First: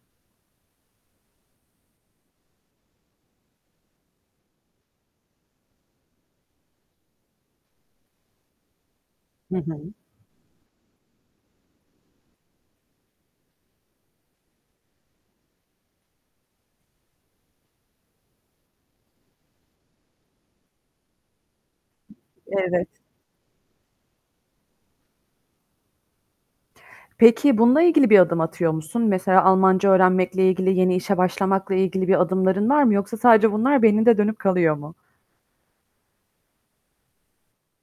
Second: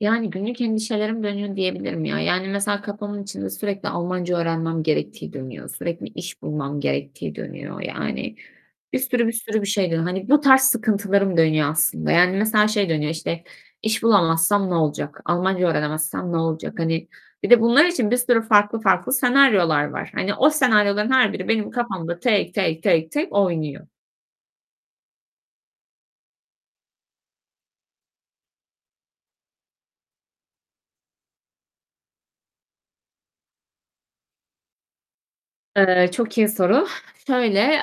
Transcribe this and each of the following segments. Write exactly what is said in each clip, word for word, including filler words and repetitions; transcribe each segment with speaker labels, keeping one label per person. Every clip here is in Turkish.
Speaker 1: Yani günlük endişelerim dönüyor diyebilirim ya. Yani, mesela kafamın içinde sürekli Almanca öğrenmem gerektiği dönüyor. Sürekli iş bulmam gerektiği dönüyor. Yani, bir sürü bir
Speaker 2: Hı
Speaker 1: sürü bir şey
Speaker 2: hı.
Speaker 1: dönüyor. Hani bu tarz sıkıntılarım dönüyor aslında, yani, mesela şey dönüyor işte; "İş bulamazsam ne olacak, Almanca öğrenemezsem ne olacak?" Hani, bir de bunlar için bir sürü farklı farklı senaryolar var. Hani, o senaryoların her biri benim kafamda tek, tek,
Speaker 2: Evet.
Speaker 1: tek, tek oynuyor.
Speaker 2: Peki, bununla ilgili bir adım atıyor musun? Mesela Almanca öğrenmekle ilgili, yeni işe başlamakla ilgili bir adımların var mı yoksa sadece bunlar beyninde dönüp kalıyor mu?
Speaker 1: Eee, çok iyi soru. Şöyle:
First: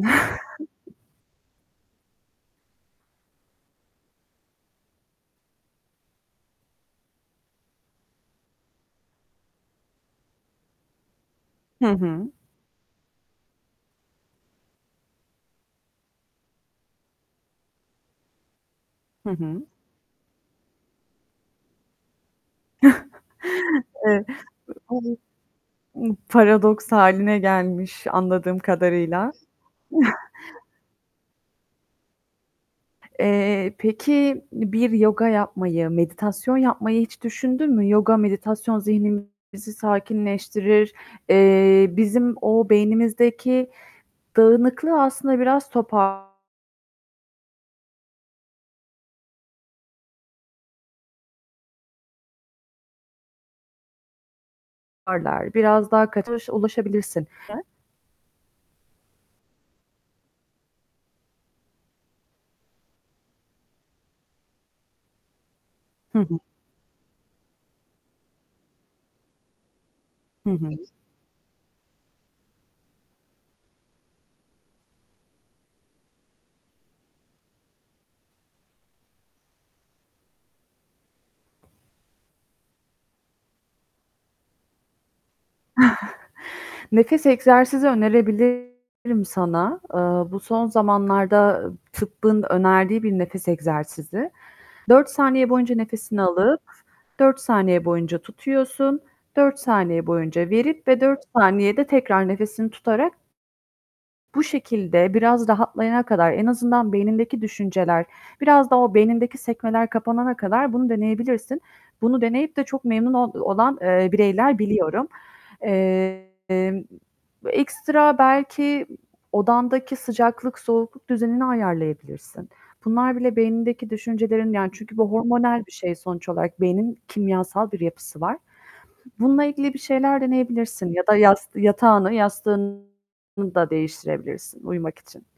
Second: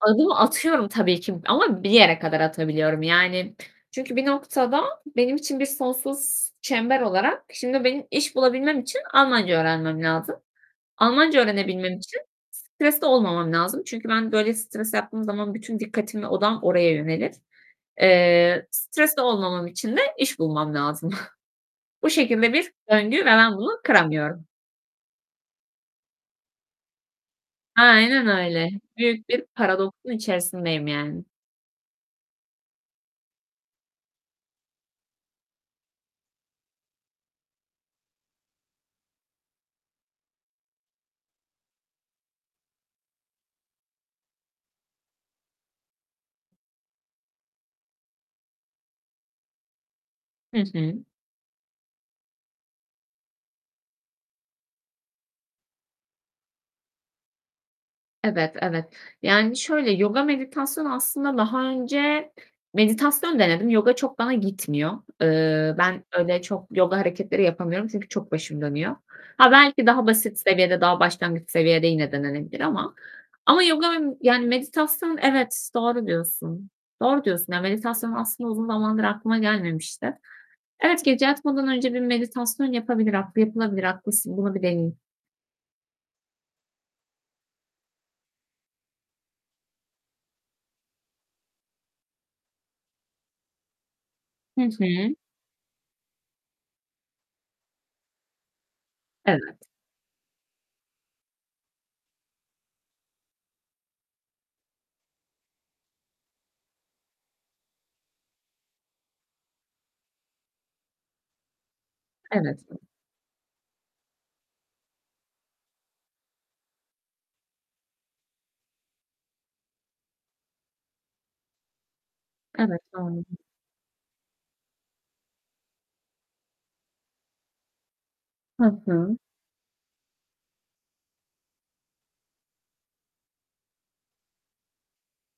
Speaker 1: Adımı atıyorum tabii ki ama bir yere kadar atabiliyorum. Yani, çünkü bir noktada benim için bir sonsuz çember olarak Şimdi benim iş bulabilmem için Almanca öğrenmem lazım. Almanca
Speaker 2: Hı
Speaker 1: öğrenebilmem için
Speaker 2: hı.
Speaker 1: stresli olmamam lazım çünkü ben böyle stres yaptığım zaman bütün dikkatim ve odağım oraya yönelir. Eee, stresli
Speaker 2: Hı hı.
Speaker 1: olmamam için de iş bulmam lazım. Bu şekilde bir döngü ve ben bunu
Speaker 2: E
Speaker 1: kıramıyorum.
Speaker 2: [unintelligible] Imm, paradoks hâline gelmiş
Speaker 1: Aynen
Speaker 2: anladığım
Speaker 1: öyle. Büyük
Speaker 2: kadarıyla.
Speaker 1: bir paradoksun içerisindeyim yani.
Speaker 2: Eee, peki, bir yoga yapmayı, meditasyon yapmayı hiç düşündün mü? Yoga, meditasyon zihnimizi sakinleştirir. Eee, bizim o beynimizdeki dağınıklığı aslında biraz topar
Speaker 1: Hı hı.
Speaker 2: toparlar. Biraz daha kaçış ulaşabilirsin.
Speaker 1: Evet, evet. Yani, şöyle yoga meditasyonu aslında daha önce Meditasyon denedim, yoga çok bana gitmiyor. Eee, ben
Speaker 2: Hı hı.
Speaker 1: öyle çok yoga hareketleri yapamıyorum çünkü çok başım dönüyor. Ha, belki daha basit
Speaker 2: Hı hı.
Speaker 1: seviyede daha başlangıç seviyede yine denenebilir ama Ama yoga yani meditasyon Evet, doğru diyorsun. Doğru diyorsun yani meditasyon aslında uzun zamandır aklıma gelmemişti. Evet gece yatmadan önce bir meditasyon yapabilir, [unintelligible] yapılabilir haklısın. Bunu bir deneyeyim.
Speaker 2: Nefes egzersizi önerebilirim sana. Iıı, bu son zamanlarda tıbbın önerdiği bir nefes egzersizi.
Speaker 1: Hı
Speaker 2: dört
Speaker 1: hı.
Speaker 2: saniye boyunca nefesini alıp dört saniye boyunca tutuyorsun. dört
Speaker 1: Evet.
Speaker 2: saniye boyunca verip ve dört saniyede tekrar nefesini tutarak bu şekilde, biraz rahatlayana kadar, en azından beynindeki düşünceler, biraz da o beynindeki sekmeler kapanana kadar bunu deneyebilirsin. Bunu deneyip
Speaker 1: Evet.
Speaker 2: de çok memnun ol olan, eee, bireyler biliyorum. Emm, ekstra belki odandaki sıcaklık, soğukluk düzenini ayarlayabilirsin.
Speaker 1: Evet.
Speaker 2: Bunlar bile
Speaker 1: [unintelligible]
Speaker 2: beynindeki düşüncelerin Yani, bu hormonal bir şey sonuç olarak beynin kimyasal bir yapısı var.
Speaker 1: Hı hı.
Speaker 2: Bununla ilgili bir şeyler deneyebilirsin. Ya da yas yatağını, yastığını da değiştirebilirsin uyumak için.